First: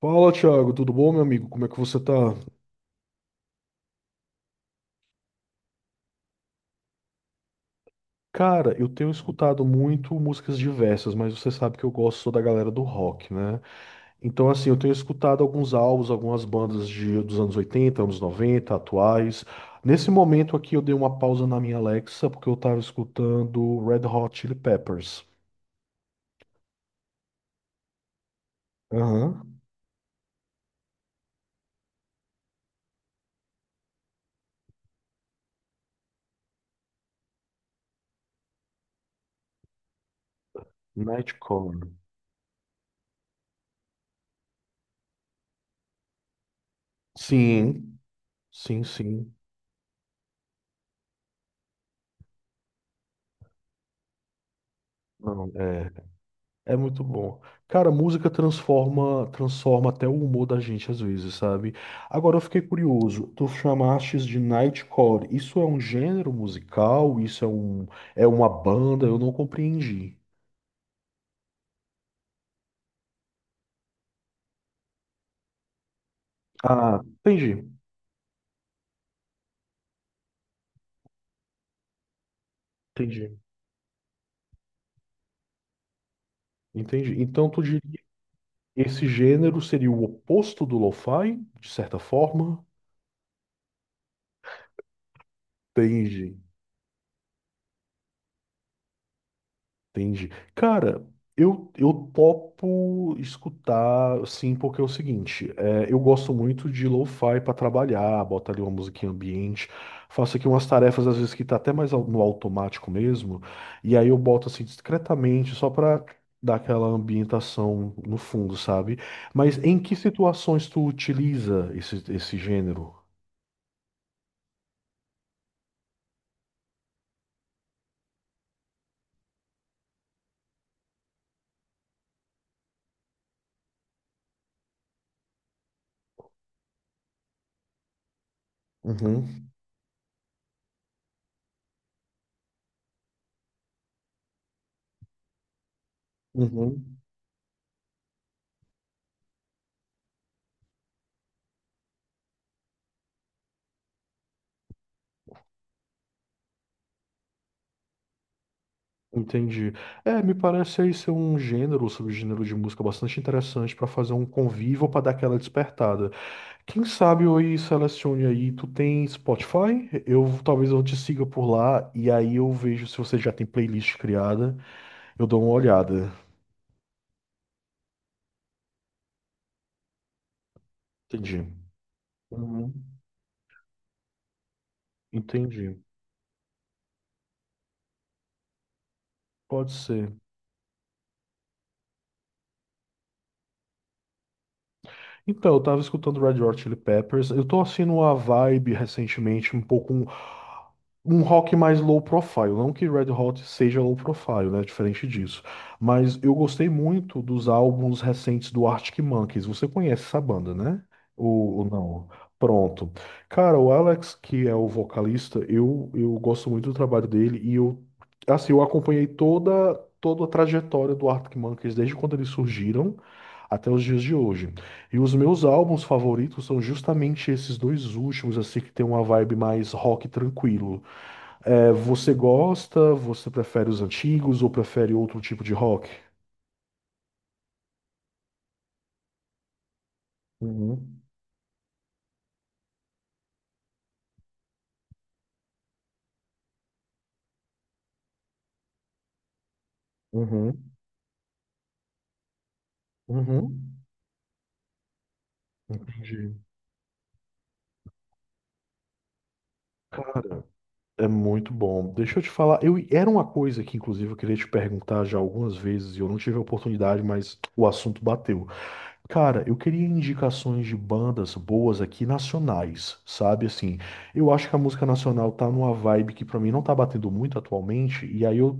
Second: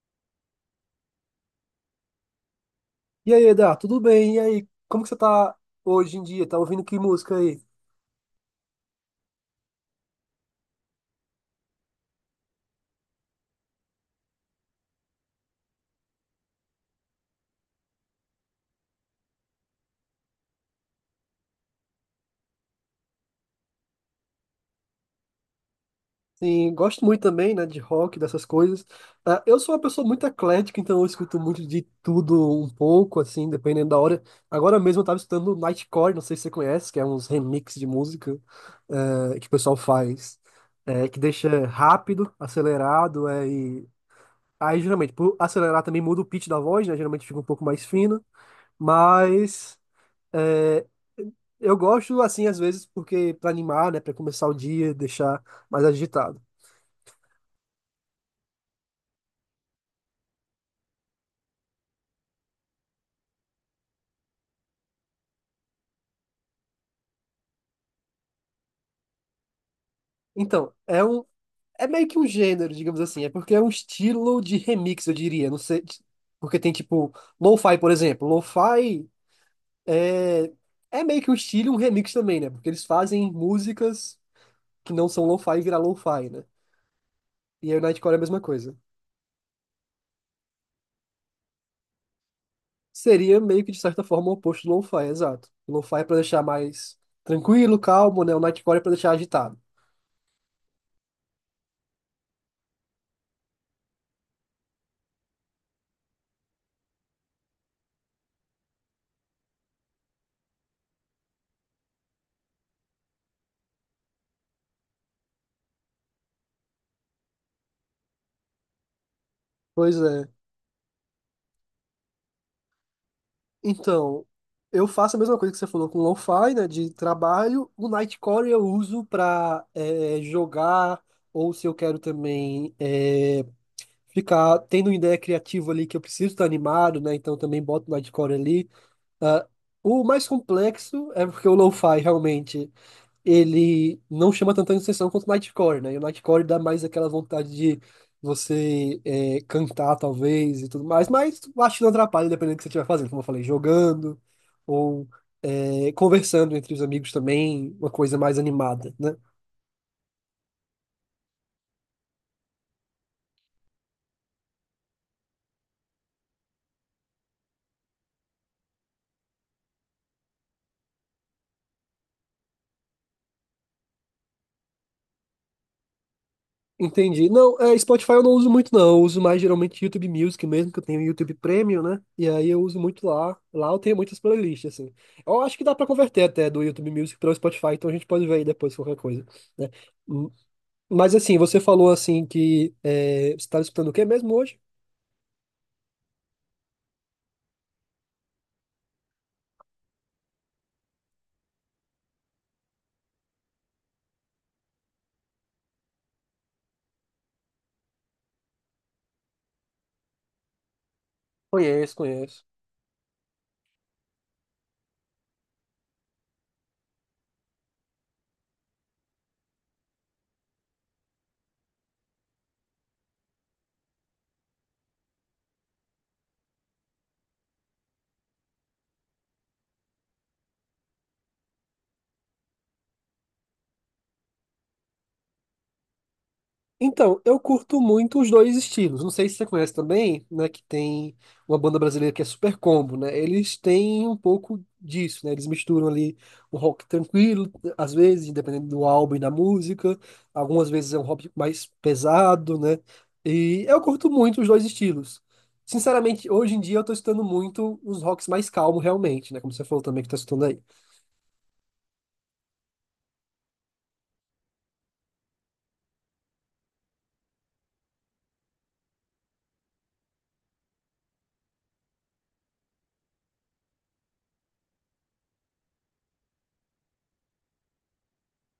Fala, Thiago, tudo bom, meu amigo? Como é que você tá? E aí, Eda, tudo bem? E aí, como que você tá hoje em dia? Tá ouvindo que música aí? Cara, eu tenho escutado muito músicas diversas, mas você sabe que eu gosto só da galera do rock, né? Então, assim, eu tenho escutado alguns álbuns, algumas bandas dos anos 80, anos 90, atuais. Nesse momento aqui, eu dei uma pausa na minha Alexa, porque eu tava escutando Red Hot Chili Peppers. Sim, gosto muito também, né, de rock, dessas coisas. Ah, Aham. eu sou uma pessoa muito eclética, então eu escuto muito de tudo um pouco, assim, dependendo da hora. Agora mesmo eu tava escutando Nightcore, não sei se você conhece, que é uns remix de música, que o pessoal faz, que deixa Nightcore. rápido, acelerado, Aí, geralmente, por acelerar também muda o pitch da voz, né? Geralmente fica um pouco mais Sim, fino, sim, sim. mas... eh, Eu gosto assim às vezes porque para animar, né, para começar o dia, deixar Não, mais é. agitado. É muito bom. Cara, música transforma, transforma até o humor da gente às vezes, sabe? Agora eu fiquei curioso. Tu chamastes de Nightcore. Isso é um gênero musical? É uma banda? Eu não compreendi. Então, é meio que um gênero, digamos assim, é porque é um estilo de remix, eu diria, não sei, porque tem Ah, tipo entendi. lo-fi, por exemplo. Lo-fi é é meio que um estilo, e um remix também, né? Porque eles fazem Entendi. músicas que não são lo-fi virar lo-fi, né? Entendi. Então tu E aí diria o Nightcore é a mesma coisa. que esse gênero seria o oposto do lo-fi, de certa forma? Seria meio que de certa forma o oposto do lo-fi, exato. O lo-fi é para Entendi. deixar mais tranquilo, calmo, né? O Nightcore é para deixar agitado. Entendi. Cara, eu topo escutar, sim, porque é o seguinte, é, eu gosto muito de lo-fi para trabalhar, boto ali uma musiquinha ambiente, faço aqui umas tarefas às vezes que tá até mais no automático mesmo, e aí eu boto assim discretamente só para dar aquela ambientação no fundo, sabe? Mas em que Pois é. situações tu utiliza esse gênero? Então, eu faço a mesma coisa que você falou com o lo-fi, né, de trabalho. O Nightcore eu uso para jogar, ou se eu quero também ficar tendo uma ideia criativa ali que eu preciso estar animado, né, então eu também boto o Nightcore ali. Ah, Uhum. o mais complexo é porque o lo-fi realmente ele não chama tanta atenção quanto o Nightcore, né? E o Nightcore dá mais Uhum. aquela vontade de você cantar, talvez, e tudo mais, mas eu acho que não atrapalha, dependendo do que você estiver fazendo, como eu falei, jogando ou conversando entre os amigos também, uma coisa mais animada, né? Entendi. É, me parece aí ser um gênero, um subgênero de música bastante interessante para fazer um convívio para dar aquela despertada. Quem sabe eu aí selecione aí, tu tem Spotify? Eu talvez eu te siga por lá e aí eu vejo se você já tem playlist criada, eu dou uma olhada. Entendi. Não, Spotify eu não uso muito, não. Eu uso mais geralmente YouTube Music mesmo, que eu tenho YouTube Entendi. Premium, né? E aí eu Uhum. uso muito lá. Lá eu tenho muitas playlists, assim. Eu acho que dá Entendi. pra converter até do YouTube Music para o Spotify, então a gente pode ver aí depois qualquer coisa, né? Pode ser. Mas assim, você falou assim que você estava escutando o quê mesmo hoje? Então, eu tava escutando Red Hot Chili Peppers. Eu tô assim numa vibe recentemente um pouco um rock mais low profile, não que Red Hot seja low profile, né, diferente disso, mas eu gostei muito dos álbuns recentes do Arctic Monkeys. Você conhece essa banda, né? Ou Conheço, não? conheço. Pronto. Cara, o Alex, que é o vocalista, eu gosto muito do trabalho dele e eu assim, eu acompanhei toda a trajetória do Arctic Monkeys desde quando eles surgiram até os dias de hoje. E os meus álbuns favoritos são justamente esses dois últimos, assim, que tem uma vibe mais rock tranquilo. É, você gosta, você prefere os antigos ou prefere outro tipo de rock? Então, eu curto muito os dois estilos. Não sei se você conhece também, né? Que Uhum, tem uma banda brasileira que é Super Combo, né? Eles têm um pouco disso, né? Eles misturam ali um rock tranquilo, às vezes, dependendo do álbum e da música. Algumas uhum, vezes é um rock mais pesado, né? E uhum. eu curto muito os dois estilos. Sinceramente, Entendi. hoje em dia eu tô escutando muito os rocks mais calmos, realmente, né? Como você falou também que tá Cara, escutando aí. é muito bom. Deixa eu te falar, eu era uma coisa que inclusive eu queria te perguntar já algumas vezes e eu não tive a oportunidade, mas o assunto bateu. Cara, eu queria indicações de bandas boas aqui nacionais, sabe? Assim, eu acho que a música nacional tá numa vibe que pra mim não tá batendo muito atualmente, e aí eu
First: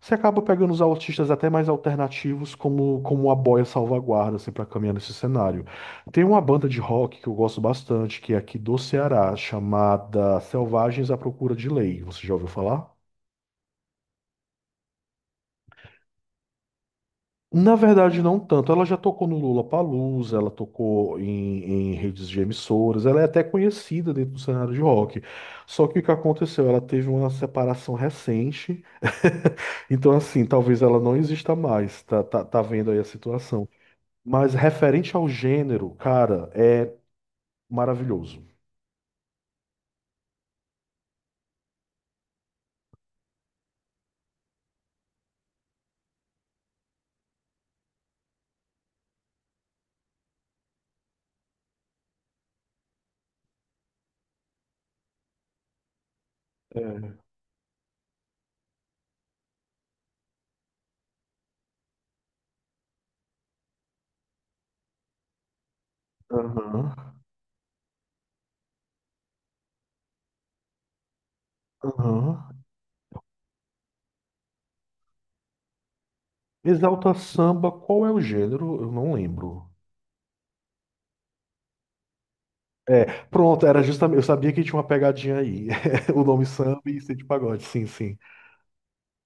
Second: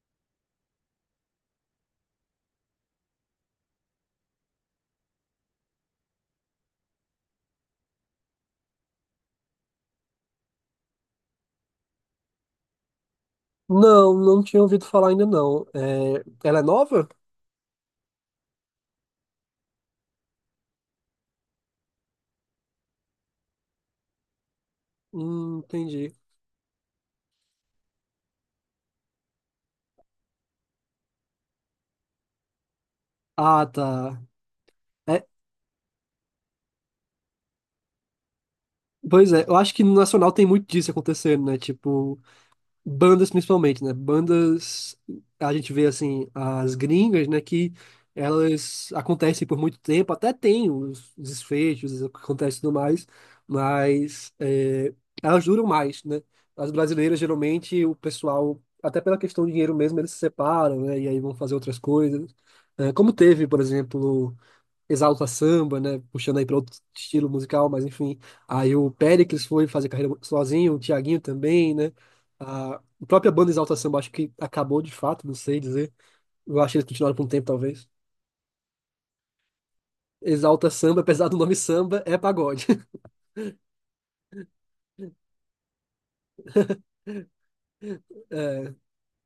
você acaba pegando os artistas até mais alternativos como a boia salvaguarda assim para caminhar nesse cenário. Tem uma banda de rock que eu gosto bastante, que é aqui do Ceará, chamada Selvagens à Procura de Lei. Você já ouviu falar? Não, não tinha ouvido falar ainda não. É, ela é nova? Na verdade, não tanto. Ela já tocou no Lula Lollapalooza, ela tocou em redes de emissoras, ela é até conhecida dentro do cenário de rock. Só que o que Entendi. aconteceu? Ela teve uma separação recente, então assim, talvez ela não exista mais, tá, tá, tá vendo aí a Ah, situação. tá. Mas referente É, ao gênero, cara, é maravilhoso. pois é, eu acho que no Nacional tem muito disso acontecendo, né? Tipo, bandas principalmente, né? Bandas, a gente vê assim, as gringas, né, que elas acontecem por muito tempo, até tem os desfechos, o que acontece e tudo mais, mas é, elas duram mais, né? As É. brasileiras, geralmente, o pessoal, até pela questão de dinheiro mesmo, eles se separam, né? E aí vão fazer outras coisas. É, como teve, por exemplo. Exalta Samba, né? Puxando aí para outro Aham, estilo musical, mas enfim. Aí o Péricles foi fazer carreira sozinho, o Thiaguinho também, né? aham. A própria banda Exalta Samba acho que acabou de fato, não sei dizer. Eu acho que eles Exalta continuaram por um tempo, Samba, talvez. qual é o gênero? Eu não lembro. Exalta Samba, apesar do nome samba, é pagode. É, pronto, era justamente. Eu sabia que tinha uma pegadinha aí. O nome samba e ser de pagode, sim, sim. É,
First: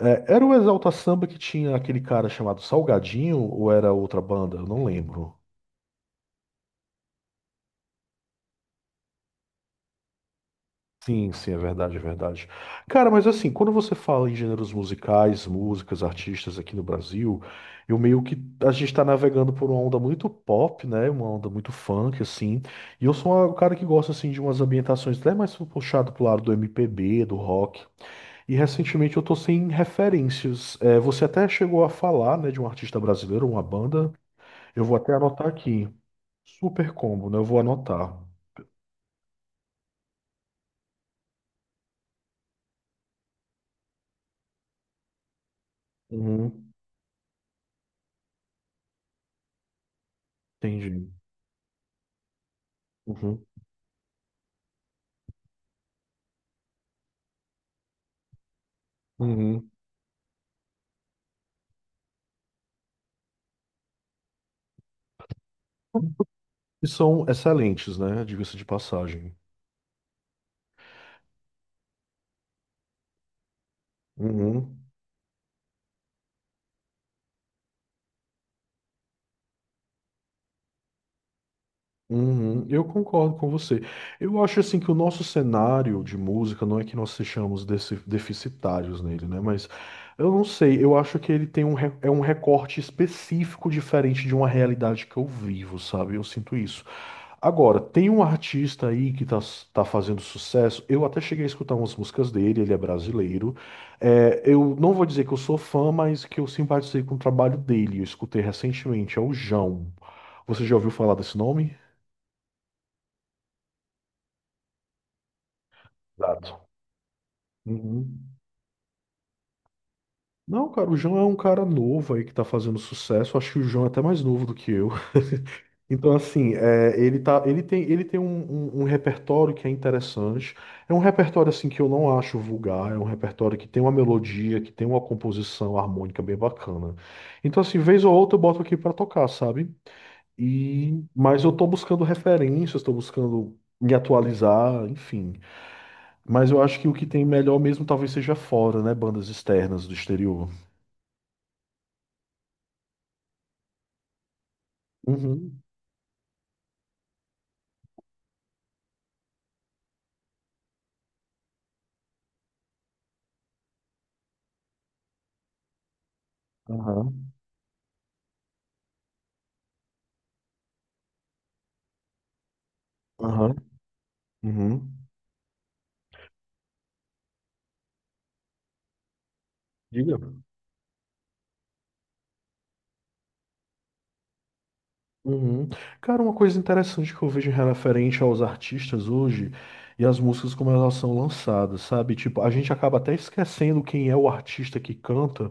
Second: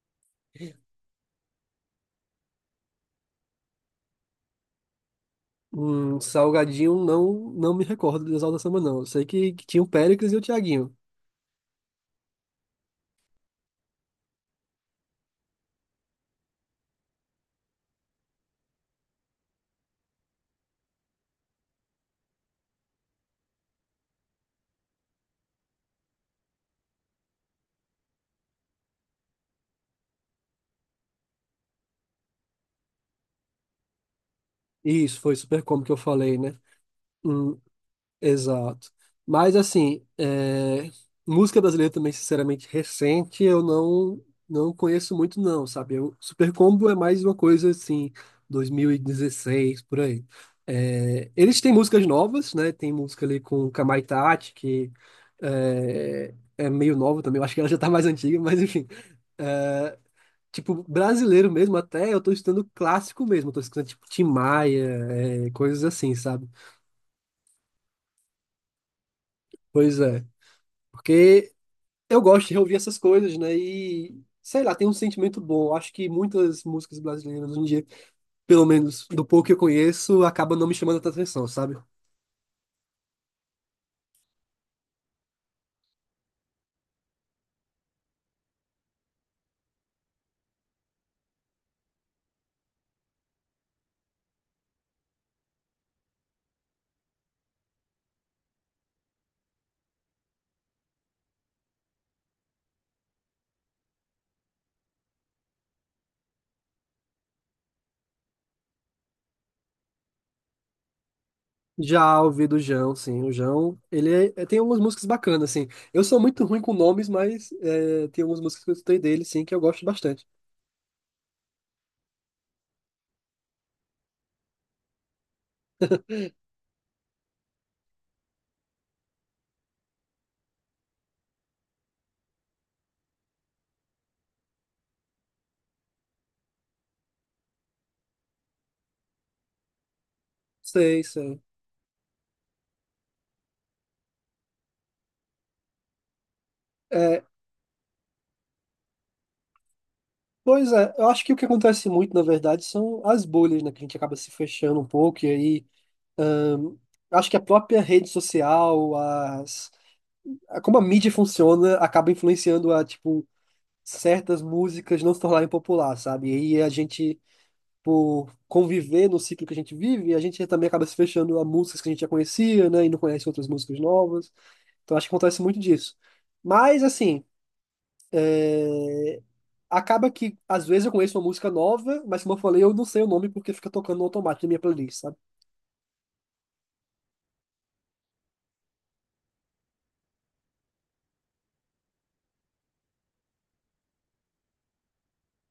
É, era o Exalta Samba que tinha aquele cara chamado Salgadinho ou era outra banda? Eu não lembro. um Salgadinho não me recordo do Exalta Samba, não. Eu sei que tinha o Péricles e o Thiaguinho. Sim, sim, é verdade, é verdade. Cara, mas assim, quando você fala em gêneros musicais, músicas, artistas aqui no Brasil, eu meio que a gente tá navegando por uma onda muito pop, né? Uma onda muito funk, assim. E eu sou um cara que gosta assim de umas ambientações até mais puxado pro lado do MPB, do rock. E recentemente eu tô sem referências. É, você até chegou a falar, né, de um artista brasileiro, uma banda. Eu vou até Isso, foi anotar super como aqui. que eu falei, né? Super Combo, né? Eu Um, vou anotar. Exato. Mas assim, música brasileira também, sinceramente, recente, eu não conheço muito não, sabe? Super Uhum, Combo é mais uma coisa assim, 2016, por aí. entendi. É, eles têm músicas novas, né? Tem música ali Uhum, com Kamai Tati, que é meio nova também, eu acho que ela já tá mais antiga, mas enfim. uhum. É, tipo, brasileiro mesmo, até eu tô escutando clássico mesmo, eu tô escutando tipo Tim Maia, coisas assim, sabe? E são excelentes, né? Diga-se de passagem. Pois é. Porque eu gosto de reouvir essas coisas, né? E sei lá, Uhum, tem um sentimento bom. Acho que muitas músicas brasileiras hoje em dia, pelo menos do pouco que eu conheço, acabam não me chamando tanta atenção, sabe? Uhum, eu concordo com você. Eu acho assim que o nosso cenário de música não é que nós sejamos deficitários nele, né? Mas eu não sei, eu acho que ele tem é um recorte específico diferente de uma realidade que eu vivo, sabe? Eu sinto isso. Agora, tem um artista aí que tá fazendo sucesso. Eu até cheguei a escutar umas músicas dele, ele é brasileiro. É, eu não vou dizer que eu sou fã, mas que eu simpatizei com o trabalho dele. Eu escutei recentemente, é o Jão. Você já ouviu falar desse nome? Já ouvi do Jão, sim. O Jão, ele tem algumas músicas bacanas, assim. Eu sou muito ruim Exato. com nomes, mas tem Uhum. algumas músicas que eu escutei dele, sim, que eu gosto bastante. Não, cara, o João é um cara novo aí que tá fazendo sucesso. Acho que o João é até mais novo do que eu. Então, assim, é, ele tem, um repertório que é interessante. É um repertório, assim, que eu não acho vulgar. É um repertório que tem uma melodia, que tem uma composição harmônica bem bacana. Então, assim, vez ou outra eu boto aqui pra tocar, sabe? E, Sei, sei. mas eu tô buscando referências, tô buscando me atualizar, enfim. Mas eu acho que o que É, tem melhor mesmo talvez seja fora, né? Bandas externas do exterior. pois é, eu acho que o que acontece muito, na verdade, são as bolhas, né? Que a gente acaba se fechando um pouco e Uhum. aí acho que a própria rede social, as como a mídia funciona, acaba influenciando a, tipo, certas músicas não se tornarem popular, sabe? E aí a Aham. gente, por conviver no ciclo que a gente vive, a gente também acaba se fechando a músicas que a gente já conhecia, né? E não conhece outras Aham. músicas novas. Uhum. Então acho que acontece muito disso. Mas, assim, acaba Diga. que às vezes eu conheço uma música nova, mas como eu falei, eu não sei o nome porque fica tocando no automático na minha playlist. Uhum. Cara, uma coisa interessante que eu vejo referente aos artistas hoje e as músicas como elas são lançadas, sabe? Tipo, a gente acaba até esquecendo quem é o artista que canta,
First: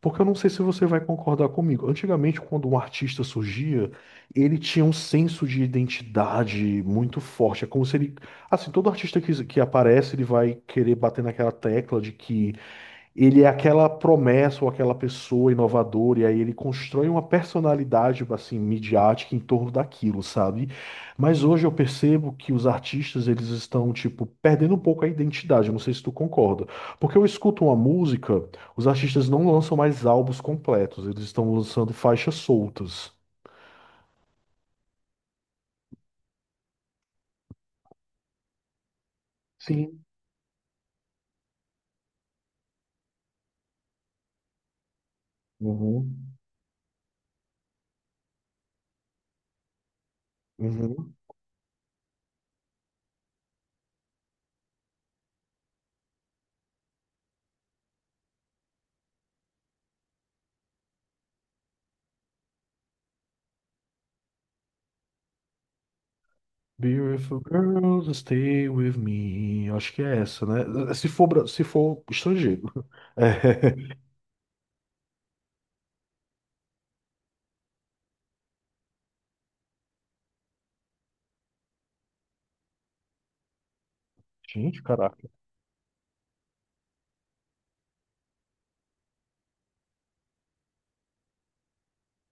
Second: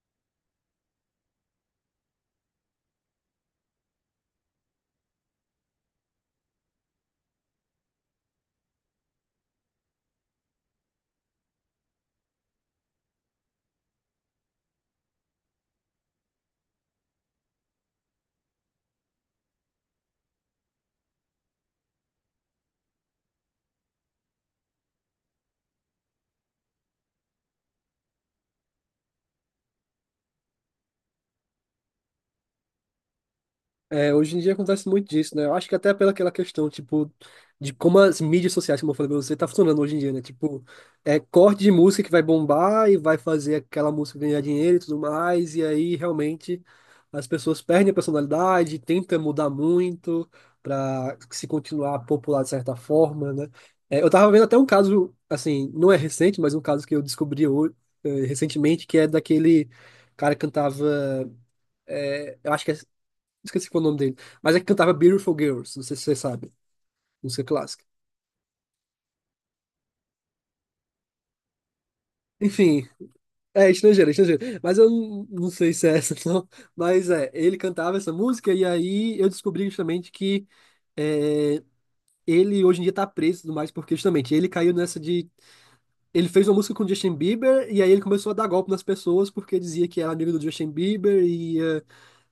porque eu não sei se você vai concordar comigo. Antigamente, quando um artista surgia, ele tinha um senso de identidade muito forte. É como se ele, assim, todo artista que aparece, ele vai querer bater naquela tecla de que ele é aquela promessa ou aquela pessoa inovadora, e aí ele constrói uma personalidade assim midiática em torno daquilo, sabe? Mas hoje eu percebo que os artistas eles estão tipo perdendo um pouco a identidade. Eu não sei se tu concorda, porque eu escuto uma música, os artistas não lançam mais álbuns completos, eles estão lançando faixas soltas. É, hoje em dia acontece muito disso, né? Eu acho que até pela aquela questão, tipo, de como as mídias sociais, como eu falei pra você, tá funcionando hoje em Sim. dia, né? Tipo, é corte de música que vai bombar e vai fazer aquela música ganhar dinheiro e tudo mais, e aí Uhum. realmente as pessoas perdem a personalidade, tentam mudar muito Uhum. pra se continuar popular de certa forma, né? É, eu tava vendo até um caso, assim, não é recente, mas um caso que eu descobri hoje, recentemente, que é daquele cara que cantava, eh, eu acho que é Esqueci qual é o nome dele. Mas é que cantava Beautiful Girls, não sei se você sabe. Beautiful Música clássica. girls, stay with me. Acho que é essa, né? Se for, se for estrangeiro. Enfim, é É. estrangeiro, é estrangeiro. Mas eu não sei se é essa, não. Mas ele cantava essa música e aí eu descobri justamente que é, ele hoje em dia tá preso e tudo mais, porque justamente ele caiu Gente, nessa caraca. de. Ele fez uma música com o Justin Bieber e aí ele começou a dar golpe nas pessoas porque dizia que era amigo do Justin Bieber e ia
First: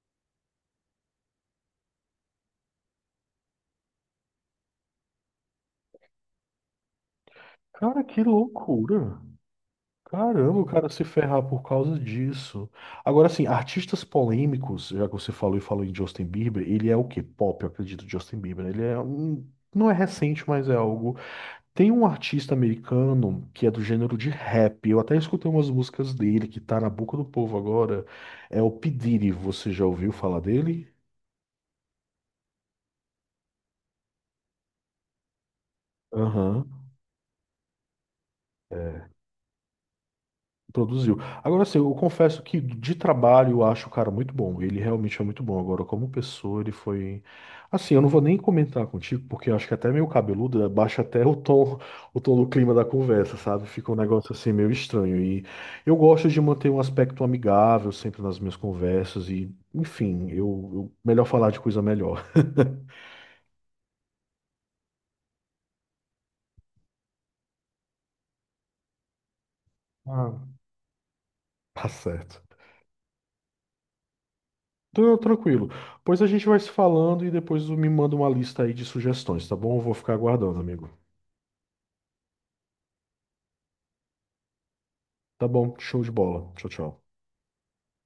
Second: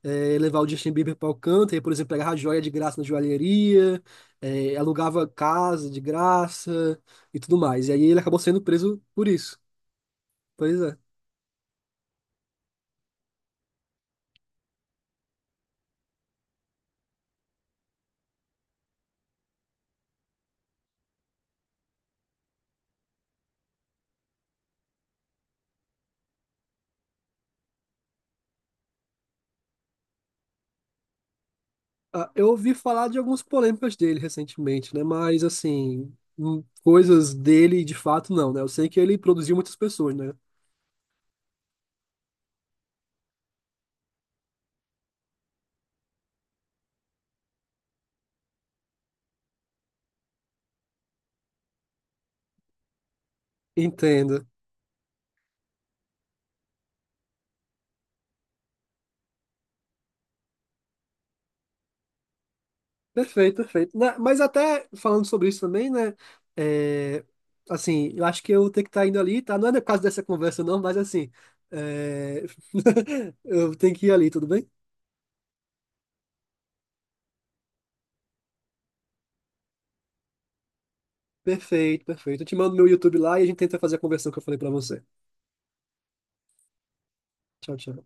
levar o Justin Bieber para Alcântara, por exemplo, pegava joia de graça na joalheria, alugava casa de graça e tudo mais. E Cara, aí ele que acabou sendo preso loucura. por isso. Caramba, o Pois cara é. se ferrar por causa disso. Agora, assim, artistas polêmicos, já que você falou e falou em Justin Bieber, ele é o quê? Pop, eu acredito, Justin Bieber. Né? Ele é um... Não é recente, mas é algo. Tem um artista americano que é do gênero de rap. Eu até escutei umas músicas dele que tá na boca do povo agora. É o P. Diddy. Você já ouviu falar dele? Ah, eu ouvi falar de algumas polêmicas dele recentemente, né? Mas, assim, Aham. coisas dele de fato não, né? Eu sei que É. ele produziu muitas pessoas, né? Produziu. Agora, assim, eu confesso que de trabalho eu acho o cara muito bom. Ele realmente é muito bom. Agora, como pessoa, ele foi. Assim, eu não vou nem comentar contigo, porque eu acho que é até meio cabeludo baixa até o tom do clima da conversa, sabe? Fica um negócio Entenda. assim meio estranho. E eu gosto de manter um aspecto amigável sempre nas minhas conversas. E, enfim, melhor falar de coisa melhor. Perfeito, perfeito. Né, mas até falando sobre isso também, né? é, assim, eu acho que eu tenho que estar indo ali, tá? Não é no caso dessa Ah, conversa, não, mas assim, Tá certo. é, eu tenho que ir ali, tudo bem? Então, tranquilo. Pois a gente vai se falando e depois me manda uma lista aí de sugestões, tá bom? Eu vou ficar aguardando, amigo. Perfeito, perfeito. Eu te mando meu YouTube lá e a gente tenta fazer a conversão que eu falei pra você. Tá bom, show de bola. Tchau, tchau. Tchau, tchau.